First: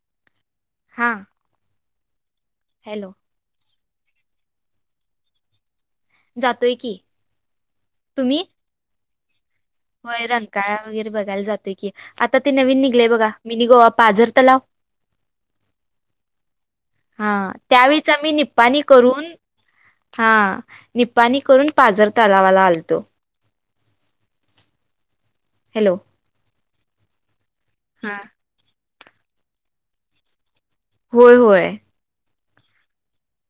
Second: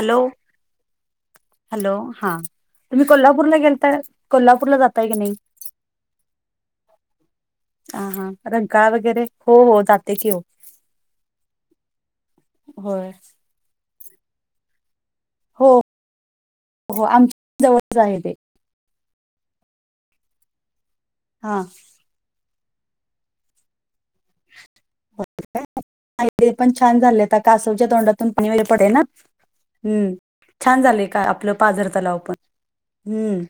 Hello हा hello, हा तुम्ही हॅलो कोल्हापूरला गेलता, कोल्हापूरला जाताय का नई. जातोय की आ हा तुम्ही रंकाळा वगैरे हो हो जाते होय की हो रंकाळा वगैरे बघायला जातोय की आता ते नवीन निघलय होय बघा मिनी गोवा पाझर तलाव हो हो हा आमच्या जवळच त्यावेळचा आहे मी ते नीपाणी करुन हा निपाणी हां करून पाजर तलावाला आलतो. हॅलो [unintelligible] पण छान झाले कासवच्या हा तोंडातून पाणी वगैरे पडे ना [unintelligible] हूं छान झालेय काय होय आपलं होय पाजर तलाव पण हूं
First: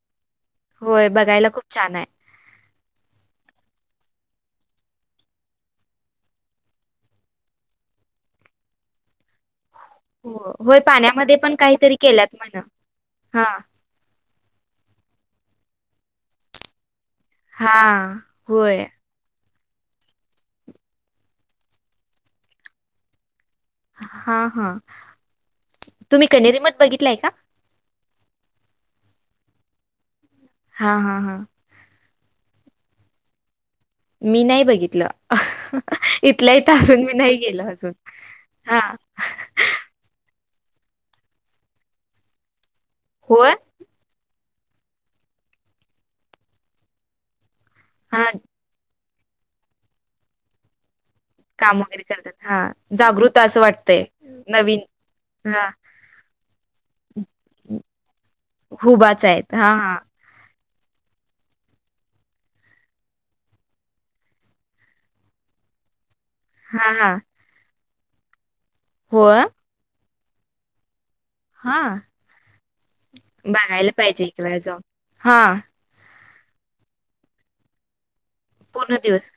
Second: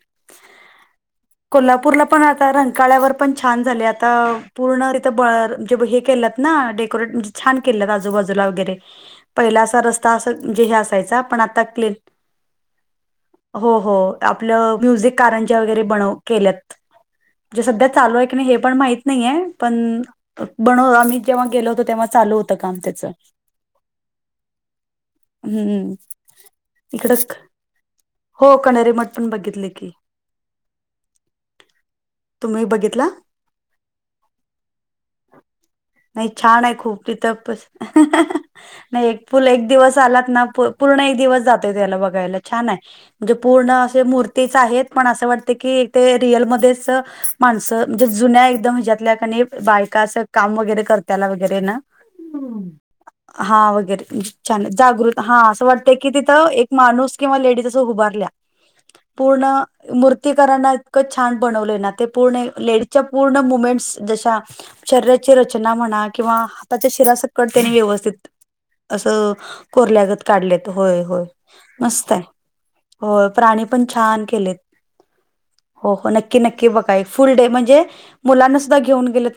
होय बघायला खूप छान आहे कोल्हापूरला पण आता रं काळ्यावर पण छान झाले आता पूर्ण तिथं ब जे हे केल्यात हा डेकोरेत म्हणजे छान केलेत आजूबाजूला वैगरे पाहिलं अस रस्ता अस हो म्हजे हे होय असायचा पाण्यामध्ये पण आता क्लीन काहीतरी केल्यात म्हण हा हो हो. आपलं म्युझिक कारंज्या वगैरे बनव केल्यात म्हणजे हा सध्या चालू आहे की नाही हे पण होय माहित नाहीये पण बनव आम्ही जेव्हा गेलो होतो तेव्हा चालू होतं काम त्याचं हा हा हम्म. तुम्ही कनेरी मठ इकडं बघितलाय का? हो कनेरीे मठ पण बघितले की, हा हा हा तुम्ही बघितला मी नाही बघितलं नाही इथल्या छान आहे इथं खूप अजून मी तिथं नाही प गेलो अजून हा नाही एक फुल एक दिवस आलात ना पूर्ण एक दिवस जातोय त्याला बघायला छान हाय म्हणजे होय पूर्ण असे मूर् तेच आहेत पण असं वाटत की ते रिअल मध्येच माणस म्हणजे हा जुन्या एकदम ह्याच्यात तिथल्या कणय बायका अस काम वगैरे कर व काम वगैरे करतात हा जागृत ह असं वरे वाटतंय नवीन हा छ [unintelligible] तिथं एक माणूस किंवा लेडी अस उभारल्या हुबाच पूर्ण आहेत हा हा मूर्तीकरां इतकं छान बनवलं र्लेडीच्या पूर्ण मुमेंट जश शरी रचना म्हणा किंवा हा हाताच्या हा शिरा सकट त्यां व्यवस्थित हो असं कोरल्यागत काढलेत होय-होय हा मस्तय हो प्राणी पण बघायला पाहिजे छान केले इकडे जाऊन हा हो हो न म्हणे [unintelligible] पूर्ण दिवस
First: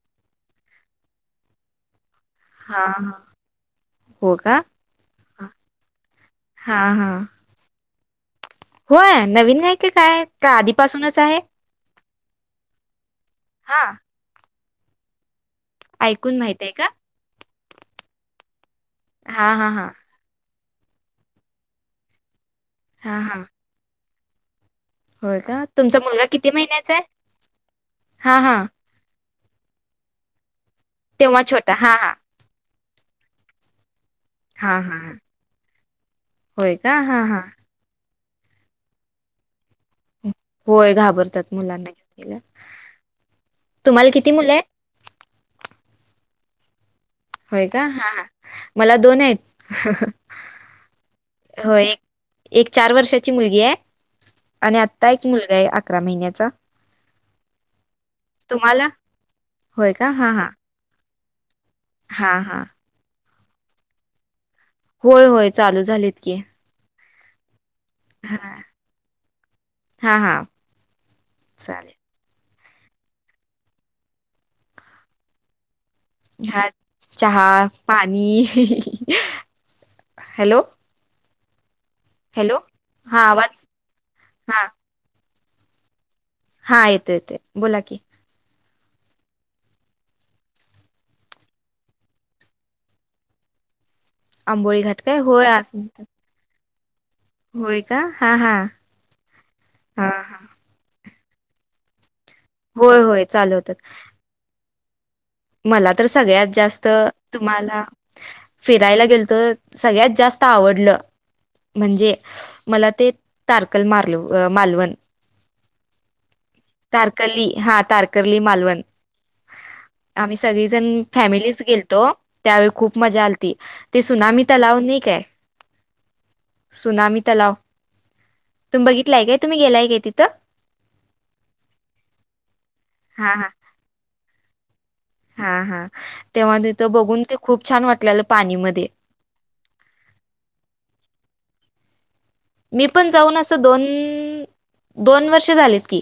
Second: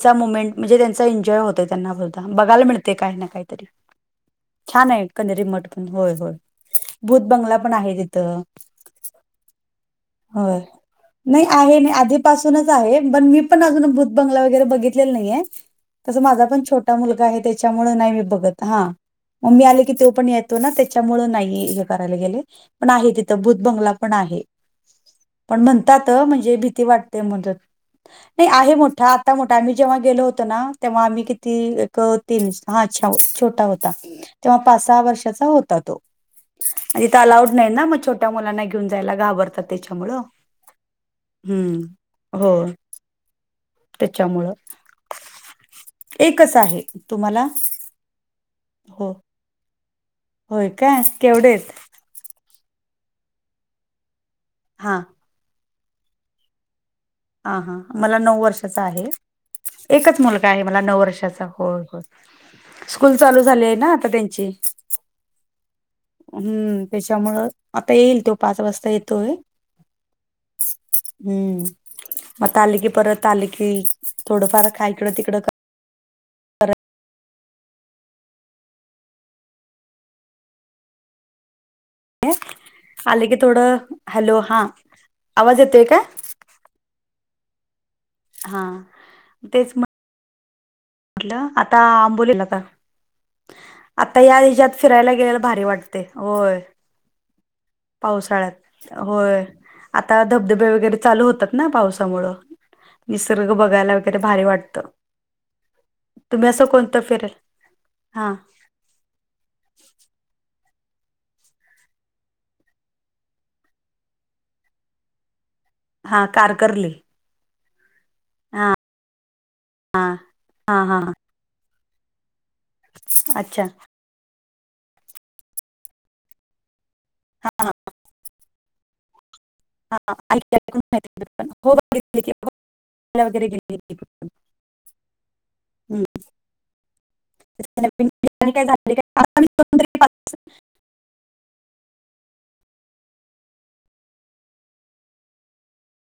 त्यांमेंट म्हणजे त्यां एन्जॉय होत त्यांनाद्ा बघायला हा मिळते का हा ना काहीतरी [unintelligible] हो का छान आहे कानेरी मट पण होय होय हा हा भूत बंगला पण आहे. तिथं होय नवीन आहे की काय का आधीपासूनच आहे. पासूनच आहे पण मी पण हा अजून भूत बंगला वगैरे बघितलेला नाहीये तसं ऐकून माझा पण माहित आहे का छोटा मुलगा आहे त्याच्यामुळे नाही मी बघत हा हा मग मी हा आले हा की तो पण येत तो ना त्याच्यामुळे नाही हे करायला गेले पण आहे हा हा तिथं भुत बंगला पण आहे. होय पण का तुमचा म्हणतात मुलगा किती म्हणजे भीती महिन्याचा आहे वाटते म्हणून हा नाही हा आहे मोठा आ आम्ही जेव्हा गेलो होतो ना तेव्हा आम्ही किती छोटा हा एक हा तीन हा छा छोटा होता. तेव्हा हा पाच हा सहा हा. वर्षाचा होता तो होय का आणि तिथ हा हा अलाऊड नाही ना मगं छट मोट्या मुलांना घेऊन जायला घाबरतात त्याच्यामुळं. होय घाबरतात मुलांना घेऊन हम्म गेल्यावर. [inaudible] तुम्हाला किती? मुलं आहे एक आहे. तुम्हाला होय का हा मला हो दोन आहेत. होय का केवढे आहेत? हो, एक एक चार वर्षाची मुलगी आहे आणि हा आत्ता एक मुलगा आहे अकरा महिन्याचा. हा हा मला नऊ वर्षाचा तुम्हाला? आहे होय का? एकच हां, मुलगा हां. आहे मला नऊ वर्षाचा. हो हो हां, हां. स्कूल चालू झालेली आहे ना आता त्यांची. होय, होय. चालू झालेत की. हम्म त्याच्यामुंळ. आता येईल तो पाच हां. वाजता येतोयं. हां, हां. हम्म. चालेल. मगं आता आली की परत आली की थोडंफार खा इकडं तिकडं- हा चहा पाणी. हॅलो. हॅलो. हां, आले की आवाज थोडं. हॅलो, हा आवाज येतोय का? हा येतो येतो बोला की. हा तेच मगं. म्हटलं आता आंबोलेला का? आता या दिवसात आंबोळी घाट फिरायला काय? गेलेला होय, भारी असं वाटते म्हणतात. होय. होय का? हां, हां. पावसाळ्यात होय हां, आता हां. धबधबे वगैरे चालू होतात ना पावसामुळं. होय, होय. निसर्ग चालवतात. बघायला वगैरे भारी वाटतं मला तर सगळ्यात तुम्ही असं जास्त कोणतं फिरेल तुम्हाला हा फिरायला गेल तर सगळ्यात जास्त आवड- म्हणजे मला ते तारकल म मालवण. हा. कारकर्ली तारकली हा तारक. कली हा मालवण आम्ही हा हा सगळीजण फॅमिलीच गेलतो. त्यावेळी खूप मजा आलती. अच्छा ते त्सुनामी तलाव नाही काय? सुनामी तलाव हा तुम्ही बघितलं आहे काय? तुम्ही गेलाय काय तिथं [inaudible] हा हा [inaudible] हा हा हम्म. तेव्हा तिथं बघून ते खूप त्याच्या छान नवीन वाटलेलं ठिकाणी पाणी काय मध्ये. झाले काय आता मी दोन तरी [inaudible] मी पण जाऊन असं दोन वर्ष झालेत की.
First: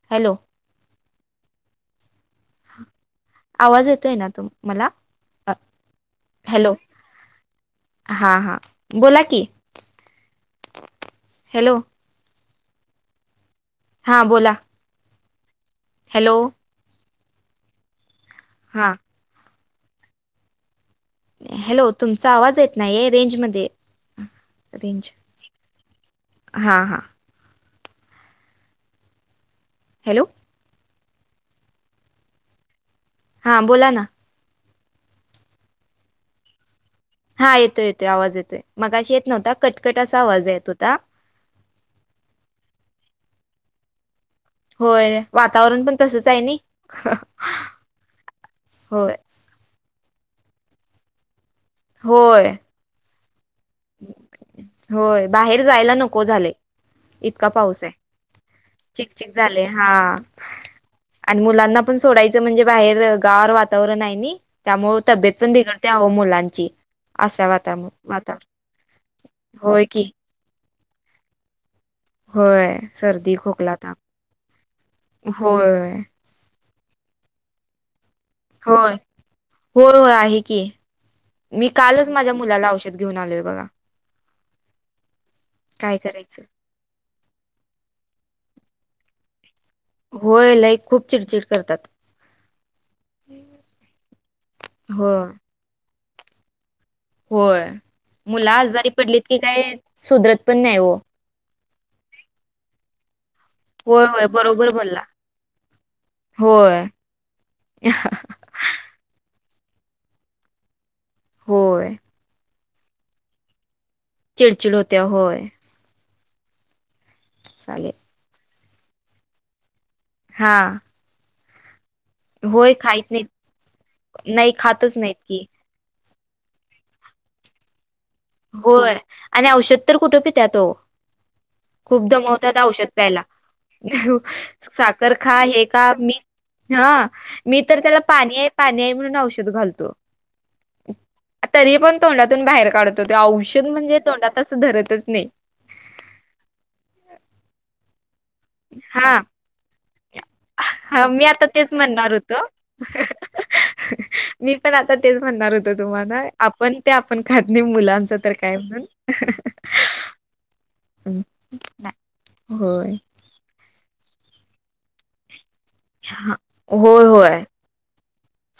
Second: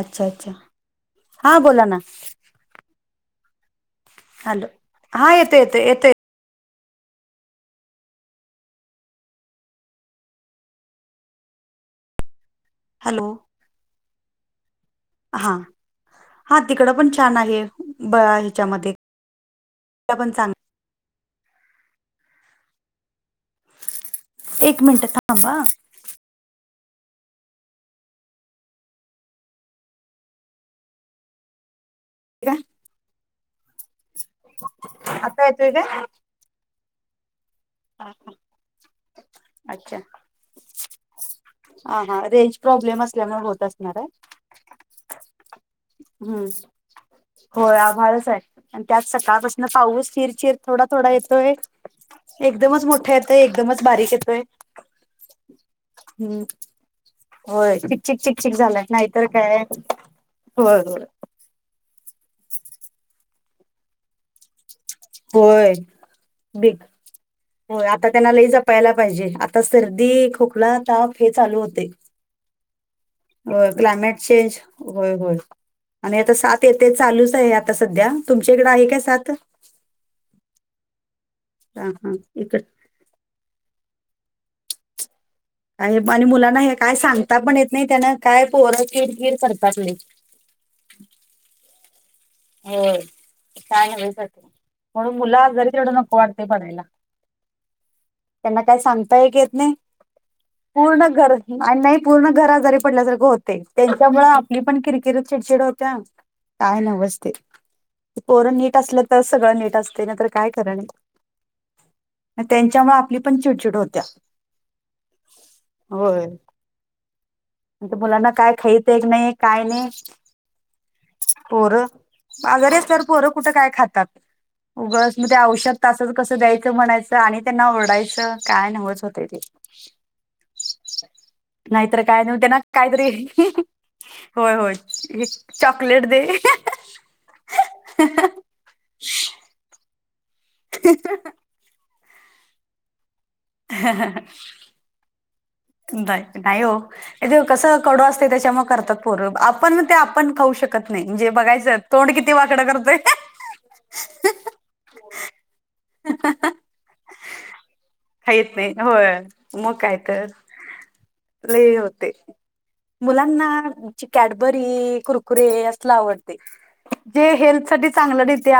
अच्छा हॅलो अच्छा, हा बोला ना. आवाज येतोय ना तु हॅलो मला हा येतो येतो येतोय हॅलो. हा हा, बोला कि. हॅलो? हॅलो? हां बोला. हा हॅलो हा तिकडं पण छान आहे ब हां ह्याच्यामध्ये- त्या पण चांग- हॅलो तुमचा आवाज येत नाहीय. रेंजमध्ये एक मिनिट रेंज थांबा हां हां. हॅलो? [inaudible] हां बोला ना. आता येतोय काय? हा येतो येतोय, आवाज येतोय, मगाशी येत नव्हता, अच्छा कटकट असा आवाज येत होता. हा हा रेंज प्रॉब्लेम असल्यामुळे होत असणार आहे. होय वातावरण पण तसंच आहे हम्म, नाही होय आभळच आहे आणि त्यात होय सकाळपासून पाऊस चिर-चिर, थोडा-थोडा येतोय होय एकदमच मोठा येत एकदमच बारीक येतोय, होय बाहेर जायला नको हम्म. झालंय इतका होय, पाऊस आहे चिकचक झालाय नाहीतर चिकचिक झाले काय- हा होय होय आणि मुलांना पण सोडायचं म्हणजे बाहेर गार वातावरण हाय नाही. त्यामुळे तब्येत पण होय बिघडत्या, आवं मुलांची असा वातावरण वातावरण यला पाहिजे आता होय सर्दी की खोकला ताप हे चालू होतय. होय. सर्दी होय, खोकला ताप क्लायमेट चेंज होय, होय आणि आता सात ते, ते चालूच आहे आता सध्या तुमच्या इकडे आहे होय, काय साथ होय, होय आहे की. मी हा कालच हा माझ्या इकड मुलाला औषध घेऊन आलोय बघा. काय का आणि करायचं मुलांना हे काय सांगता पण येत नाही, त्यान काय पोर किरकिर- करतात लई होय लय खूप चिडचिड करतात. होय, काय न्हवच झालं, हो म्हणून मुलं आजारी तेवढं नको वाटते पडायला. होय मुलं त्यांना काय आजारी सांगता पडलीत एक की, येत काय नाही सुधरत पण नाही हो. पूर्ण घर आणि नाही पूर्ण घरा आजारी पडल्यासारखं होत- होय त्यांच्यामुळे होय आपली बरोबर पण बोलला किरकिर, चिडचीड होत्या काय होय न्हवच पोरं नीट असलं तर सगळं नीट असतय, नाहीतर काय खरं नाही. होय. त्यांच्यामुळे आपली पण चिडचिड होती. चिडचिड होत्या होय. चालेल म्हण मुलांना काय खळत एक नाही काय [unintelligible] नाही हा. पोरं होय अगरे तर खात पोरं नाहीत कुठं काय खातात, नाही खातच नाहीत उगच की औषध कस द्यायचं म्हणायचं आणि त्यांना ओडायचं होय आणि औषध तर कुठे पित्यात ओ. नाहीतर खूप काय नाही दमवतात त्यांना औषध काहीतरी प्यायला. होय साखर होय खा हे खा, चॉकलेट मी दे हा- मी तर त्याला पाणी आहे, पाणी आहे, म्हणून औषध घालतो. हह तरी [unintelligible] पण तोंडातून बाहेर काढत होते औषध म्हणजे तोंडात तसं धरतच नाही. नाही हो जे कस कडू असते, त्याच्या मग करतात हा पोरं, आपण मग ते पण खाऊ शकत नाही, हा मी म्हणजे आता तेच बघायचं तोंड म्हणणार किती होतो. वाकडं करतय. मी पण आता तेच म्हणणार होत तुम्हाला, आपण ते आपण खात नाही मुलांच तर खाईत काय नाही म्हणून होय मग काय तर हं, नाही. होते होय मुलांना कॅडबरी कु हे असलं हा आवडतंय होय जे होय हेल्थ साठी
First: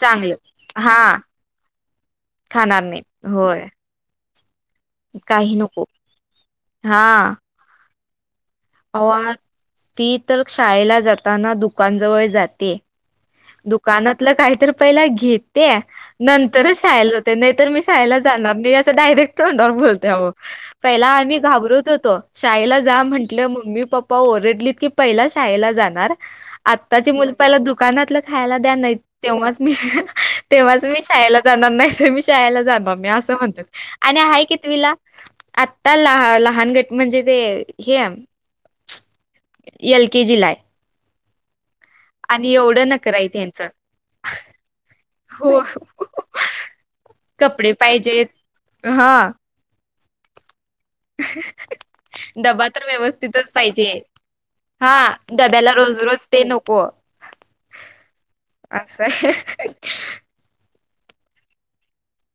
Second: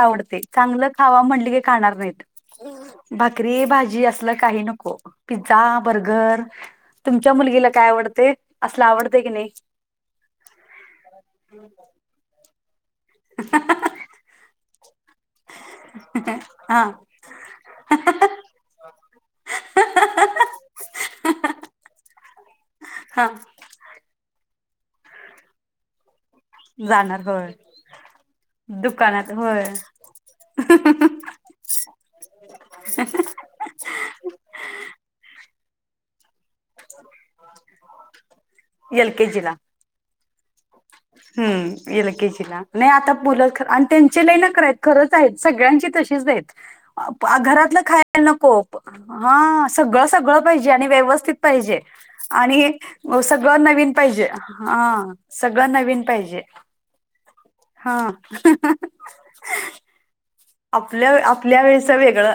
चांगलं हा खावा म्हंटलं की खा नाहीत खाणार नाही भाखरी होय भाजी असलं खाणार काही नको काही पिझ्झा नको बर्गर हा तुमच्या मुलगीला काय आवडते असलं आवडते की अवा नाही ती तर शाळेला जाताना दुकान जवळ जाते दुकानातलं काहीतर पहिला घेते नंतरच हा शाळेला जाते नाहीतर मी शाळेला जाणार नाही असं डायरेक्ट तोंडावर बत पला आम्ही घाबरत होतो शाळेला हा आपल्या मम्मी पप्पा ओरडलीत की पहिला शाळेला जाणार आताची जाणार मुल होय पला दुकानात खायला द्या नाही दुकानात तेव्हाच होय मी तेव्हाच मी शा ला जाणार नाही मी शाला जाणार मी अस म्हणतो आणि आहे की तला आ लहान गट म्हणजे ते हे एल केजी ला एल केजी लाय हम्म एल के जी ला एवढं नाही नखरं आहे त्यांचं. आता चले नखरे आहेत हो. खरंच [unintelligible] कपडे घरातलं खायला पाहिजेत नको हां. हा सगळं सगळं पाहिजे व्यवथजे डबा आणि तर सग व्यवस्थितच नन पाहिजे हा स डब्याला नन रोज [unintelligible] रोज ते पाहिजेत नको हा असं आपल्या आपल्या वेळेचं वेगळं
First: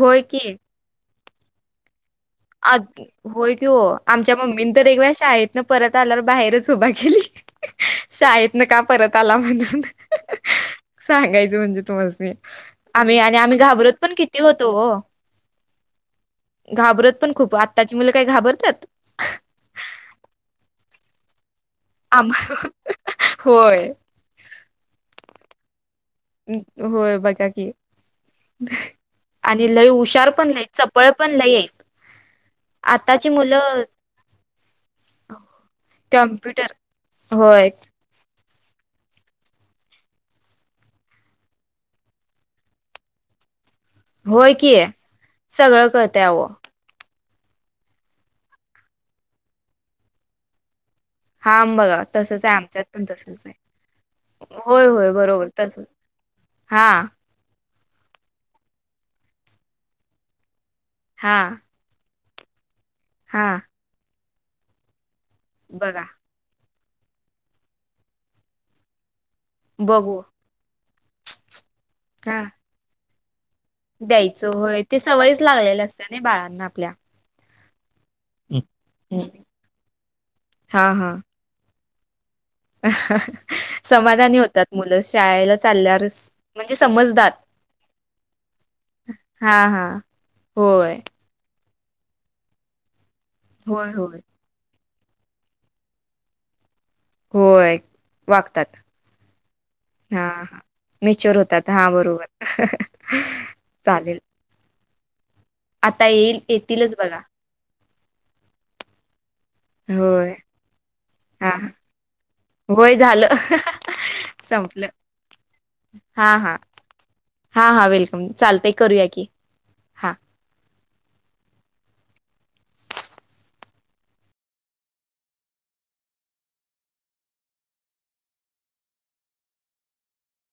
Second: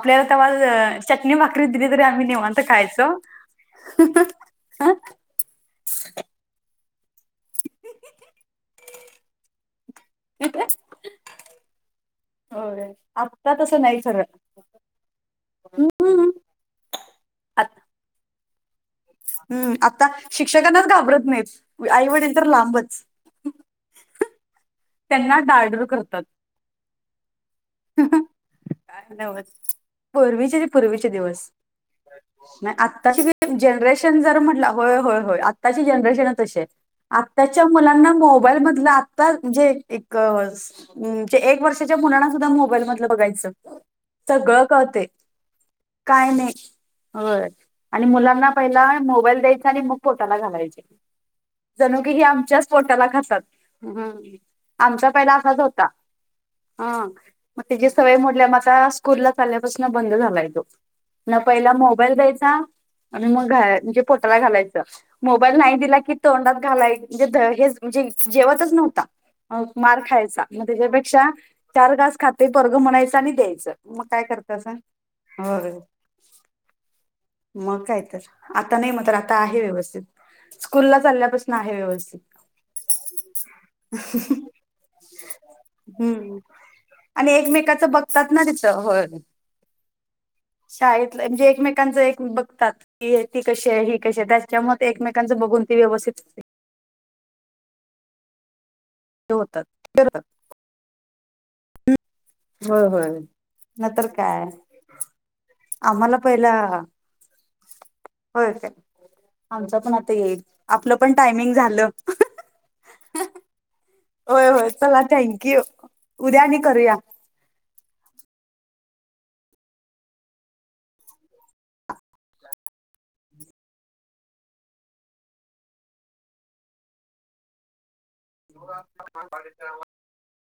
होय की. तेव्हा चटणी भाकरी दिली तरी आम्ही निवांत आ खायचो. होय त हो आमच्या मम्मीनी तर एकळ्या शाळेतन परत आल्यावर बाहेरच उभा के ली शाळेत ना का परत आला म्हणून सांगायचं म्हणजे तुम्हाला होय आम्ही आणि आत्ता आम्ही तसं घाबरत नाही पण खरं. किती होतो हो हम्म घाबरत पण खूप आत्ताची मुलं काही घाबरतात हम्म आता शिक्षकांनाच घाबरत नाहीच आम आईवडील तर लांबच होय. त्यांना डर डर करतो होय बघा कि काय नव्हच आणि लय हुशार पण लईत चपळ पण लय आहेत म आत्ताची आताची मुलं जनरेशन जर म्हटलं होय होय होय आत्ताची जनरेशन तशी आहे कॉम्प्युटर आत्ताच्या होय मुलांना मोबाईलमधलं आत्ता म्हणजे एकजे एक वर्षाच्या मुलांना सुद्धा मोबाईल मधलं बघायचं होय सगळं की कळतंय सगळं कळतंय काय अहो. नाही होय आधी मुलांना पहिला मोबाईल द्यायचा आणि मग पोटाला घालायचे हा बघा जणू की हे तसंच आहे आमच्याच आमच्यात पण पोटाला खातात तसंच आहे होय आमचा होय पहिला बरोबर असाच तस होता हा मग त्याची सवय म्हडल्या मग आता स्कूलला चालल्यापासून बंद झालाय तो हा ना पहिला मोबाईल द्याय हा णोट घालायच मोबाल नाही दिला बघा की तोंडात घाला [unintelligible] म्हणजे हे म्हणजे जेवतच नव्हता अ मार बघू खायचा मग त्याच्यापेक्षा चार घास हा खाते पोरग म्हणायचा आणि द्यायच द्यायचं होय ते सवयच लागलेलं असत नाही बाळांना आपल्या मग काय तर आता नाही मग तर आता आहे व्यवस्थित स्कूलला चालल्यापासून आहे व्यवस्थित समाधान शा चाल्या हम्म. म्हणजे सम [inaudible] आणि एकमेकाचं बघतात हा हा होय शाळेत म्हणजे एकमेकांच एक बघतात की ती कशी आहे होय ही होय कशी त्याच्या म एकमेकांचं बघून ती व्यवस्थित करते होय वागतात हे होतात करतात. हा मॅच्युअर होतात हा बरोबर होय होय नंतर चालेल काय आता आम्हाला येईल पहिला येतीलच बघा होय काय आमच पण आता होय येईल आपलं पण हा टायमिंग झालं होय झालं होय होय संपलं चला थँक्यू हा उद्या हा आणि करूया. हा हा वेलकम चाल करूया की हा द [inaudible]